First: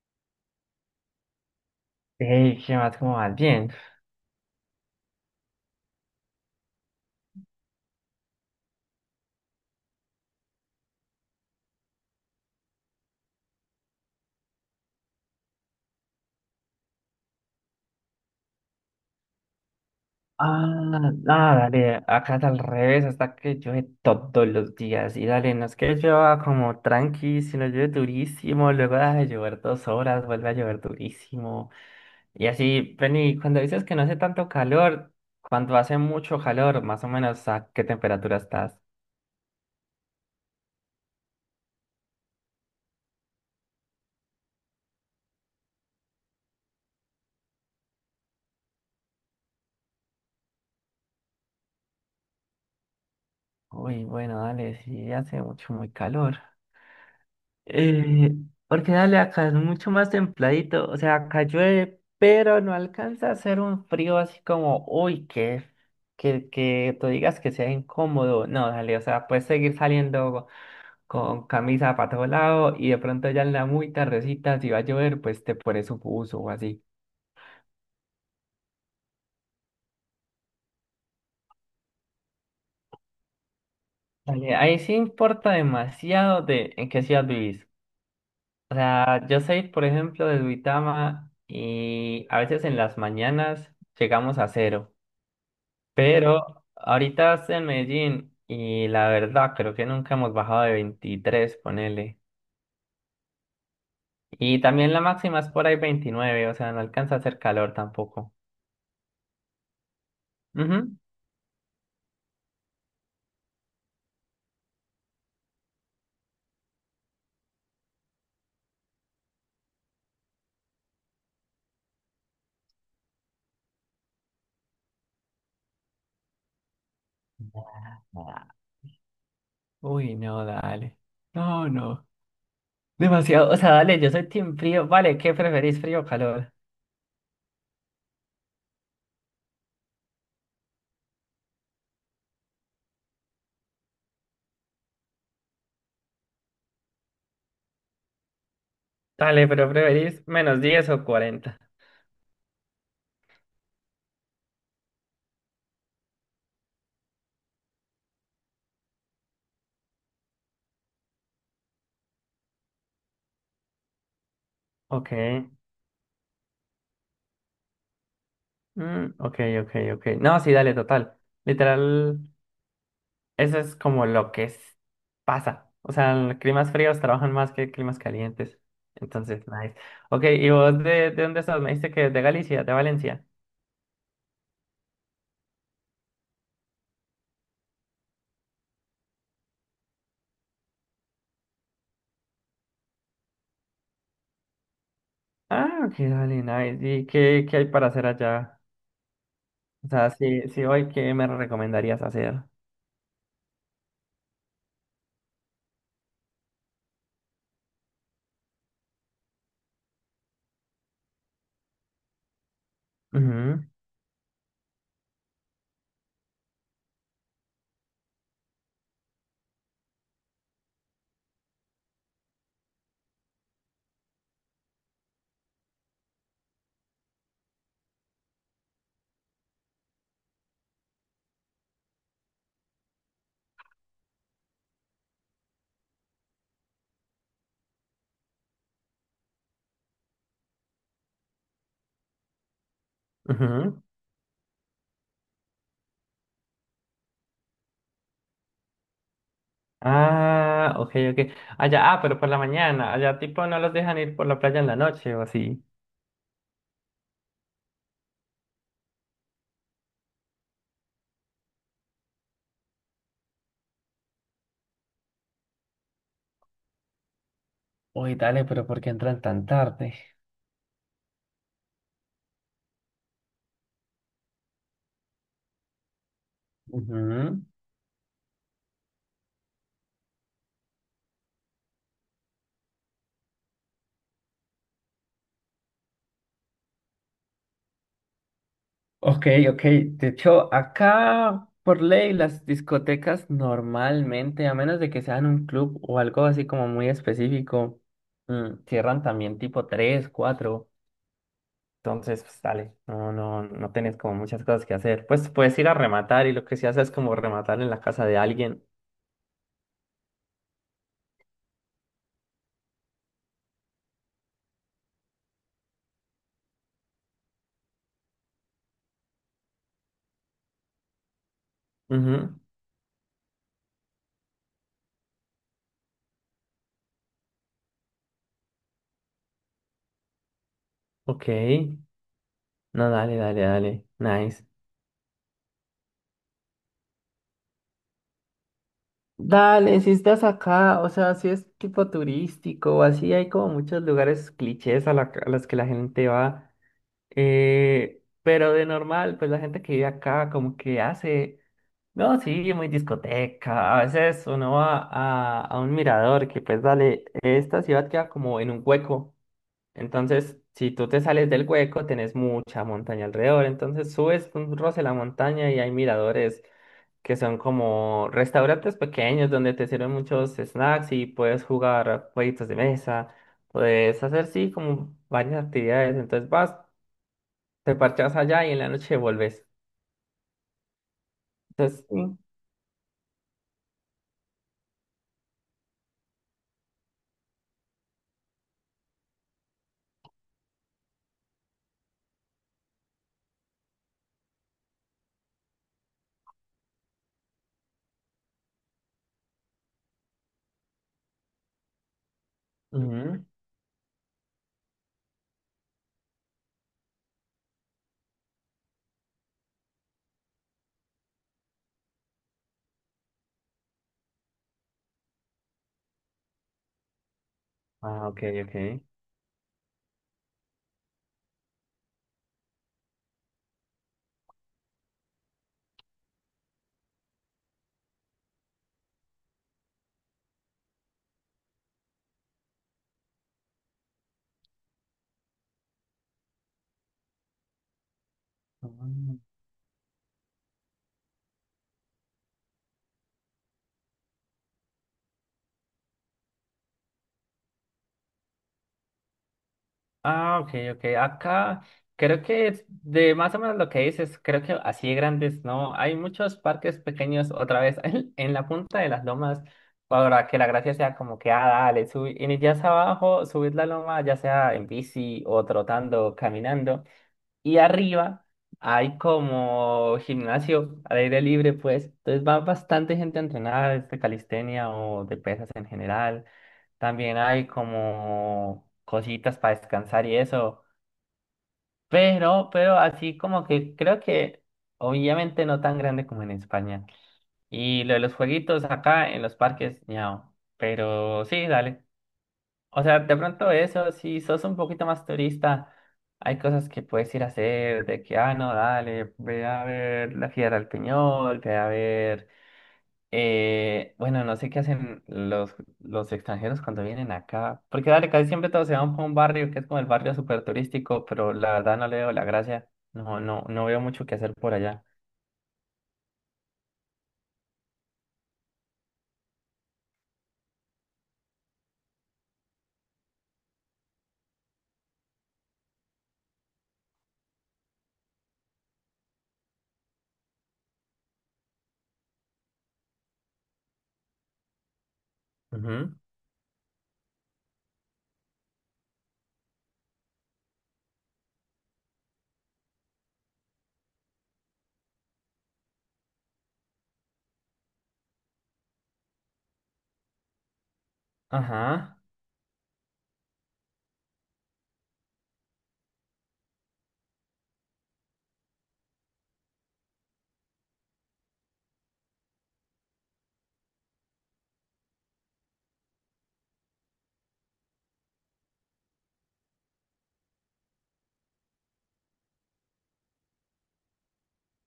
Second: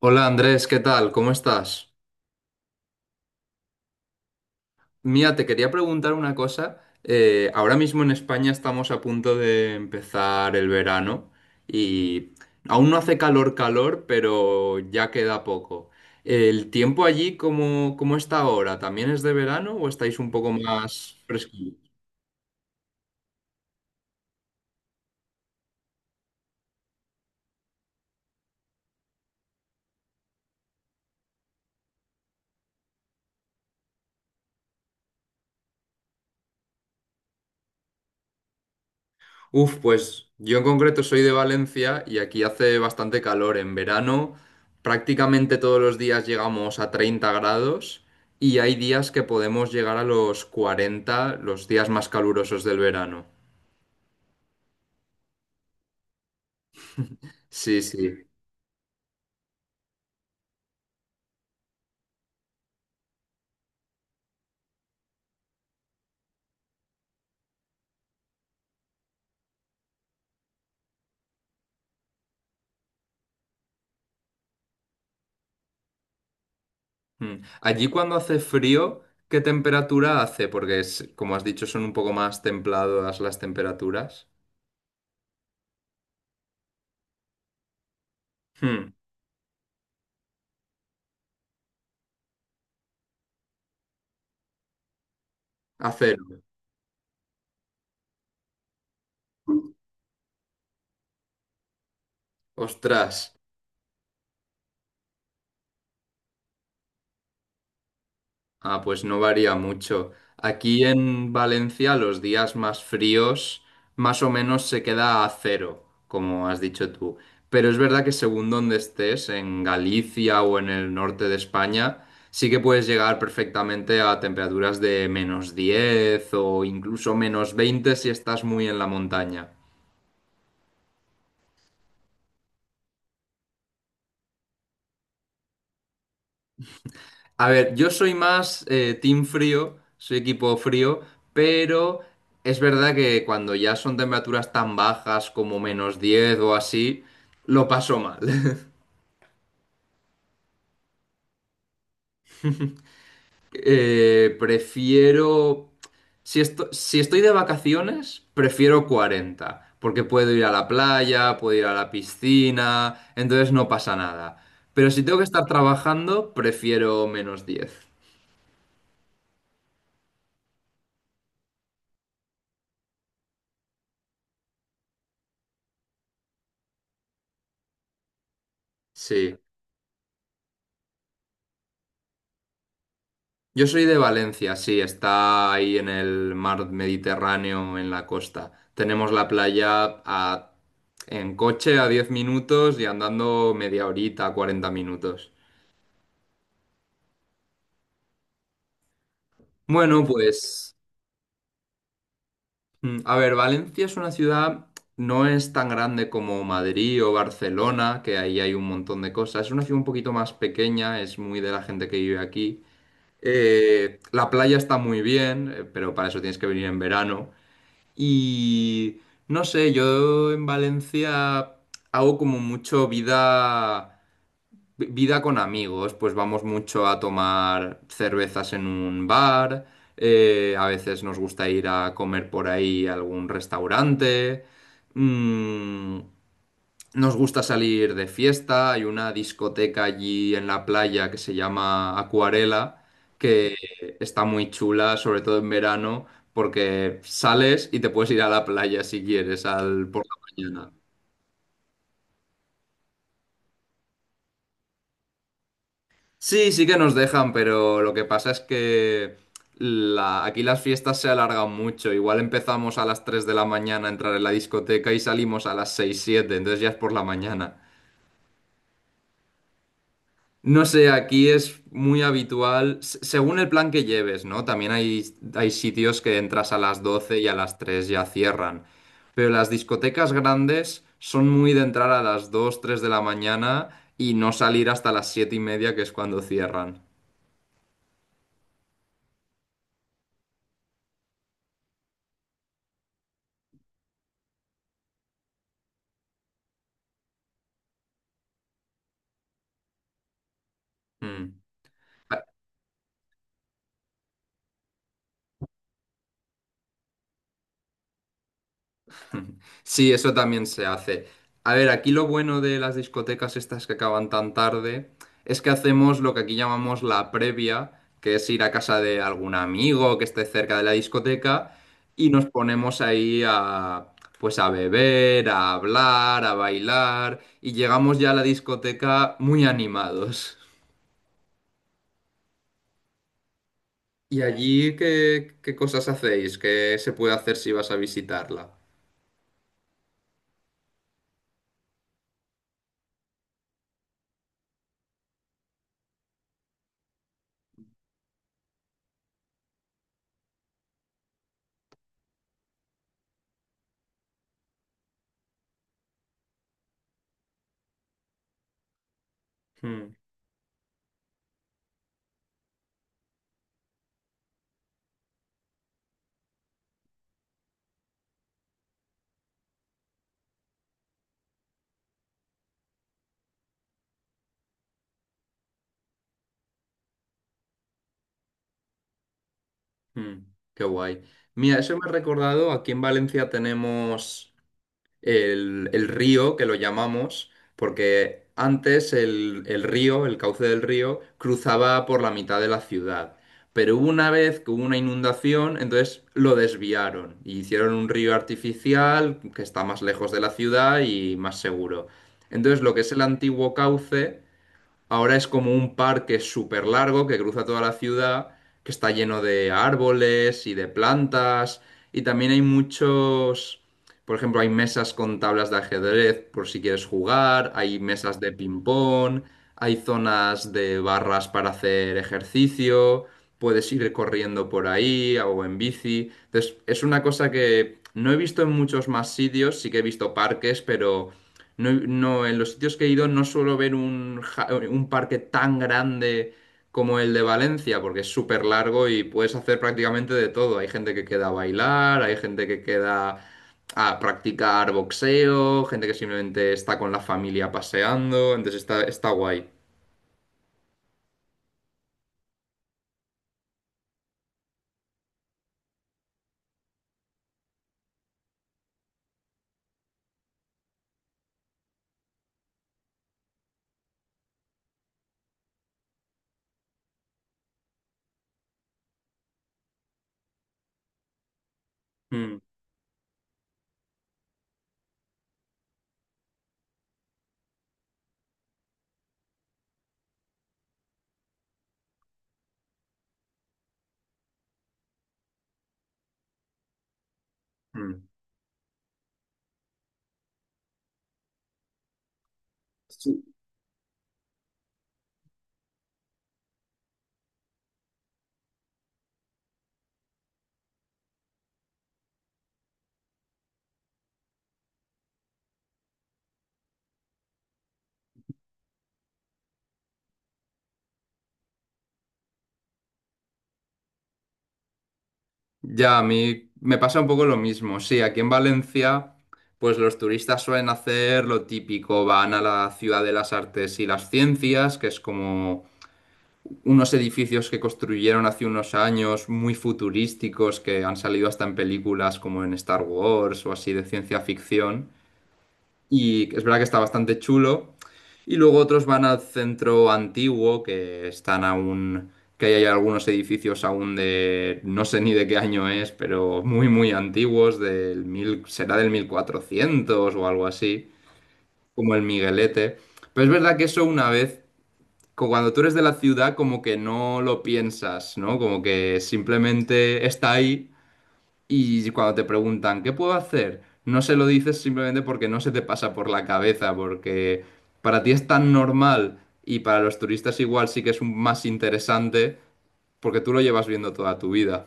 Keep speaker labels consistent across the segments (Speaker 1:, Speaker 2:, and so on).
Speaker 1: Hola Andrés, ¿qué tal? ¿Cómo estás?
Speaker 2: Hey, ¿qué más? ¿Cómo vas? Bien.
Speaker 1: Mira, te quería preguntar una cosa. Ahora mismo en España estamos a punto de empezar el verano y aún no hace calor, calor, pero ya queda poco. ¿El tiempo allí cómo está ahora? ¿También es de verano o estáis un poco
Speaker 2: Ah, ah,
Speaker 1: más frescos?
Speaker 2: dale, acá es al revés, hasta que llueve todos los días. Y dale, no es que llueva como tranqui, sino llueve durísimo, luego deja de llover 2 horas, vuelve a llover durísimo. Y así, Penny, cuando dices que no hace tanto calor, cuando hace mucho calor, más o menos, ¿a qué temperatura estás?
Speaker 1: Uf, pues yo en concreto soy de Valencia y aquí hace bastante calor. En verano prácticamente todos los días llegamos a 30 grados y hay días que podemos llegar a los 40, los días más calurosos del verano.
Speaker 2: Uy, bueno, dale, sí hace mucho, muy calor.
Speaker 1: Sí, sí.
Speaker 2: Eh, porque dale, acá es mucho más templadito, o sea, acá llueve, pero no alcanza a hacer un frío así como, uy, que tú digas que sea incómodo, no, dale, o sea, puedes seguir saliendo con camisa para todo lado y de pronto ya en la muy tardecita, si va a llover, pues te pones un buzo o así.
Speaker 1: Mm. Allí cuando hace frío, ¿qué temperatura hace? Porque como has dicho, son un poco más templadas las temperaturas.
Speaker 2: Dale, ahí sí importa demasiado de en qué ciudad vivís. O
Speaker 1: Hmm.
Speaker 2: sea, yo soy, por ejemplo, de Duitama y a veces en las mañanas llegamos a 0.
Speaker 1: A cero.
Speaker 2: Pero ahorita estoy en Medellín y la verdad creo que nunca hemos bajado de 23 ponele.
Speaker 1: Ostras.
Speaker 2: Y también la máxima es por ahí 29, o sea, no alcanza a hacer calor tampoco.
Speaker 1: Ah, pues no varía mucho. Aquí
Speaker 2: Ujú.
Speaker 1: en Valencia los días más fríos más o menos se queda a cero, como has dicho tú. Pero es verdad que según donde estés, en Galicia o en el norte de España, sí que puedes llegar perfectamente a temperaturas de -10 o incluso -20 si estás
Speaker 2: Ah,
Speaker 1: muy en la montaña.
Speaker 2: uy, no, dale. No, no. Demasiado. O sea, dale, yo soy team frío. Vale, ¿qué preferís, frío o calor?
Speaker 1: A ver, yo soy más team frío, soy equipo frío, pero es verdad que cuando ya son temperaturas tan bajas como -10 o así, lo paso mal.
Speaker 2: Dale, pero ¿preferís -10 o 40?
Speaker 1: Prefiero... Si si estoy de vacaciones, prefiero 40, porque puedo ir a la playa, puedo ir a la piscina, entonces no pasa nada. Pero si
Speaker 2: Ok.
Speaker 1: tengo que estar trabajando, prefiero -10.
Speaker 2: Mm, ok, ok, ok. No, sí, dale, total. Literal. Eso es como lo que es- pasa. O sea, en climas fríos trabajan más que climas calientes.
Speaker 1: Sí.
Speaker 2: Entonces, nice. Ok, ¿y vos de dónde estás? Me dijiste que de Galicia, de Valencia.
Speaker 1: Yo soy de Valencia, sí, está ahí en el mar Mediterráneo, en la costa. Tenemos la playa en coche a 10 minutos y andando media horita, 40 minutos.
Speaker 2: Ah, ok, dale, nice. ¿Y qué, qué hay para hacer allá? O
Speaker 1: Bueno,
Speaker 2: sea, si
Speaker 1: pues,
Speaker 2: hoy, ¿qué me recomendarías hacer?
Speaker 1: a ver, Valencia es una ciudad, no es tan grande como Madrid o Barcelona, que ahí hay un montón de cosas. Es una ciudad un poquito más pequeña, es muy de la gente que vive aquí.
Speaker 2: Ujú,
Speaker 1: La playa está muy bien, pero para eso tienes que venir en verano. Y no sé, yo en Valencia hago como mucho vida, vida con amigos, pues vamos mucho a tomar cervezas en un bar, a veces nos gusta ir a comer por ahí a algún restaurante. mm, nos gusta salir de fiesta, hay una discoteca allí en la playa que se llama Acuarela, que
Speaker 2: ujú.
Speaker 1: está muy chula, sobre todo en verano, porque sales y te puedes ir a la playa si quieres al, por la mañana.
Speaker 2: Ah, ok, ok. Allá, ah, pero por la mañana. Allá, tipo, no los dejan ir por la playa en la noche o así.
Speaker 1: Sí, sí que nos dejan, pero lo que pasa es que aquí las fiestas se alargan mucho. Igual empezamos a las 3 de la mañana a entrar en la discoteca y salimos a las 6 7, entonces ya es por la mañana.
Speaker 2: Uy, dale, pero ¿por qué entran tan tarde?
Speaker 1: No sé, aquí es muy habitual, según el plan que lleves, ¿no? También hay sitios que entras a las 12 y a
Speaker 2: Ujú.
Speaker 1: las 3 ya cierran. Pero las discotecas grandes son muy de entrar a las 2, 3 de la mañana y no salir hasta las 7:30, que es cuando cierran.
Speaker 2: Ok, ok. De hecho, acá por ley las discotecas normalmente, a menos de que sean un club o algo así como muy específico, cierran también tipo 3, 4.
Speaker 1: Mm.
Speaker 2: Entonces, pues dale, no, no, no tenés como muchas cosas que hacer. Pues puedes ir a rematar y lo que se hace es como rematar en la casa de alguien.
Speaker 1: Sí, eso también se hace. A ver, aquí lo bueno de las discotecas estas que acaban tan tarde es que hacemos lo que aquí llamamos la previa, que es ir a casa de algún amigo que esté cerca de la discoteca y nos
Speaker 2: Ujú.
Speaker 1: ponemos ahí a, pues a beber, a hablar, a bailar y llegamos ya a la discoteca muy animados.
Speaker 2: Ok. No, dale, dale, dale.
Speaker 1: ¿Y
Speaker 2: Nice.
Speaker 1: allí qué cosas hacéis? ¿Qué se puede hacer si vas a visitarla?
Speaker 2: Dale, si estás acá, o sea, si es tipo turístico o así, hay como muchos lugares clichés, a los que la gente va. Pero de normal, pues la gente que vive acá como que hace, no, sí, muy discoteca. A veces uno va a un mirador que, pues dale, esta ciudad queda como en un hueco. Entonces, si tú te sales del hueco, tenés mucha montaña alrededor. Entonces subes un roce la montaña y hay miradores que son como restaurantes pequeños donde te sirven muchos snacks y puedes jugar jueguitos de mesa, puedes hacer sí como varias actividades, entonces vas, te parchas allá y en la noche vuelves.
Speaker 1: Mm, qué guay. Mira, eso
Speaker 2: Entonces,
Speaker 1: me ha
Speaker 2: sí.
Speaker 1: recordado, aquí en Valencia tenemos el río, que lo llamamos, porque antes el río, el cauce del río, cruzaba por la mitad de la ciudad. Pero hubo una vez que hubo una inundación, entonces lo desviaron y hicieron un río artificial que está más lejos de la ciudad y más seguro. Entonces lo que es el
Speaker 2: Ujú.
Speaker 1: antiguo cauce... Ahora es como un parque súper largo que cruza toda la ciudad, que está lleno de árboles y de plantas. Y también hay muchos, por ejemplo, hay mesas con tablas de ajedrez por si quieres jugar, hay
Speaker 2: Ah,
Speaker 1: mesas
Speaker 2: ok,
Speaker 1: de
Speaker 2: ok.
Speaker 1: ping-pong, hay zonas de barras para hacer ejercicio, puedes ir corriendo por ahí o en bici. Entonces, es una cosa que no he visto en muchos más sitios, sí que he visto parques, pero... No, no, en los sitios que he ido no suelo ver un parque tan grande como el de Valencia, porque es súper largo y
Speaker 2: Ah.
Speaker 1: puedes hacer prácticamente de todo. Hay gente que queda a bailar, hay gente que queda a practicar boxeo, gente que simplemente está con la familia paseando, entonces está guay.
Speaker 2: Ah, ok, ok. Acá creo que es de más o menos lo que dices, creo que así de grandes, ¿no? Hay muchos parques pequeños otra vez en la punta de las lomas para que la gracia sea como que, ah, dale, subir, inicias abajo, subir la loma, ya sea en bici o trotando, caminando. Y arriba hay como gimnasio al aire libre, pues. Entonces
Speaker 1: Mm,
Speaker 2: va bastante gente a entrenar, de calistenia o de pesas en general. También hay como cositas para descansar y eso. Pero así como que creo que obviamente no tan grande como en España. Y lo de
Speaker 1: mm.
Speaker 2: los jueguitos acá en los parques, ñao. Pero sí, dale. O sea, de
Speaker 1: Sí.
Speaker 2: pronto eso, si sos un poquito más turista, hay cosas que puedes ir a hacer, de que, ah, no, dale, ve a ver la Fiera del Peñol, ve a ver, bueno, no sé qué hacen los extranjeros cuando vienen acá, porque dale, casi siempre todos se van para un barrio que es como el barrio súper turístico, pero la verdad no le veo la gracia, no, no, no veo mucho que hacer por allá.
Speaker 1: Ya, a mí me pasa un poco lo mismo. Sí, aquí en Valencia, pues los turistas suelen hacer lo típico, van a la Ciudad de las Artes y las Ciencias, que es como unos edificios que construyeron hace unos años muy futurísticos que han salido hasta en películas como en Star Wars o así de ciencia ficción.
Speaker 2: Ujú.
Speaker 1: Y es verdad que está bastante chulo. Y luego otros van al centro antiguo que están aún, que ahí hay algunos edificios aún de, no sé ni de qué año es, pero muy, muy antiguos, del mil, será del 1400 o algo así, como
Speaker 2: Ajá,
Speaker 1: el Miguelete. Pero es verdad que eso una vez cuando tú eres de la ciudad, como que no lo piensas, ¿no? Como que simplemente está ahí y cuando te preguntan, ¿qué puedo hacer? No se lo dices simplemente porque no se te pasa por la cabeza, porque para ti es tan normal y para los turistas igual sí que es más interesante porque tú lo llevas viendo toda tu vida.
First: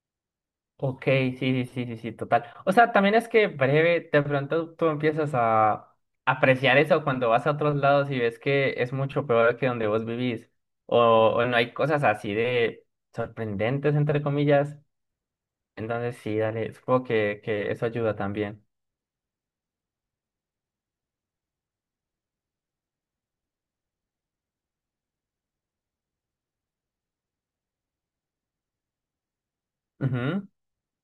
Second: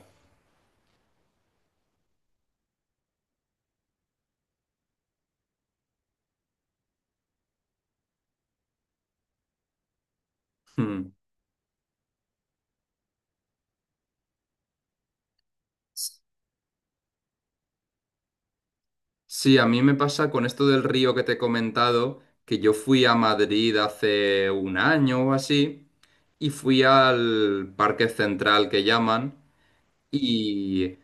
Speaker 2: ok, sí, sí, sí, sí, sí, total. O sea, también es que breve, de pronto tú empiezas a apreciar eso cuando vas a otros lados y ves que es mucho peor que donde vos vivís, o,
Speaker 1: Hmm.
Speaker 2: o no hay cosas así de sorprendentes, entre comillas. Entonces sí, dale, supongo que eso ayuda también.
Speaker 1: Sí, a mí me pasa con esto del río que te he comentado, que yo fui a Madrid hace un año o así y fui al Parque Central que llaman
Speaker 2: Ujú.
Speaker 1: Y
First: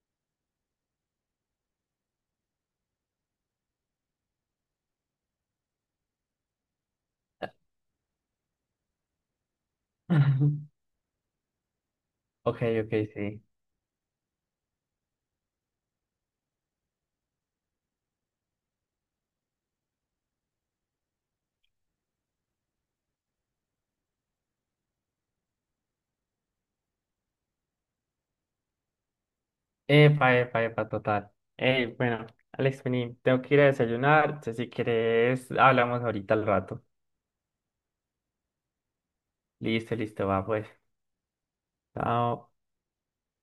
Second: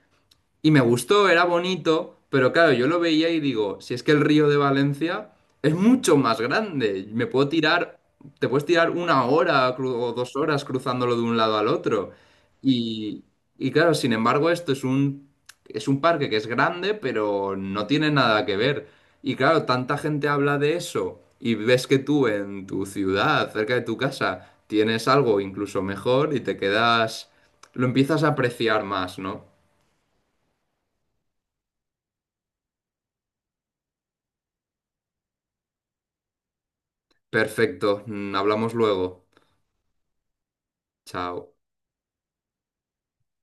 Speaker 1: y me gustó, era bonito, pero claro, yo lo veía y digo, si es que el río de Valencia es mucho más grande, me puedo tirar, te puedes tirar una hora o dos horas cruzándolo de un lado al otro.
Speaker 2: Ok, ok,
Speaker 1: Y,
Speaker 2: sí.
Speaker 1: y claro, sin embargo, esto es un, parque que es grande, pero no tiene nada que ver. Y claro, tanta gente habla de eso y ves que tú en tu ciudad, cerca de tu casa, tienes algo incluso mejor y te quedas, lo empiezas a apreciar más, ¿no?
Speaker 2: Epa, epa, epa, total. Ey, bueno, Alex, vení, tengo que ir a desayunar. Entonces, si quieres, hablamos ahorita al rato.
Speaker 1: Perfecto, hablamos luego.
Speaker 2: Listo, listo, va, pues.
Speaker 1: Chao.
Speaker 2: Chao.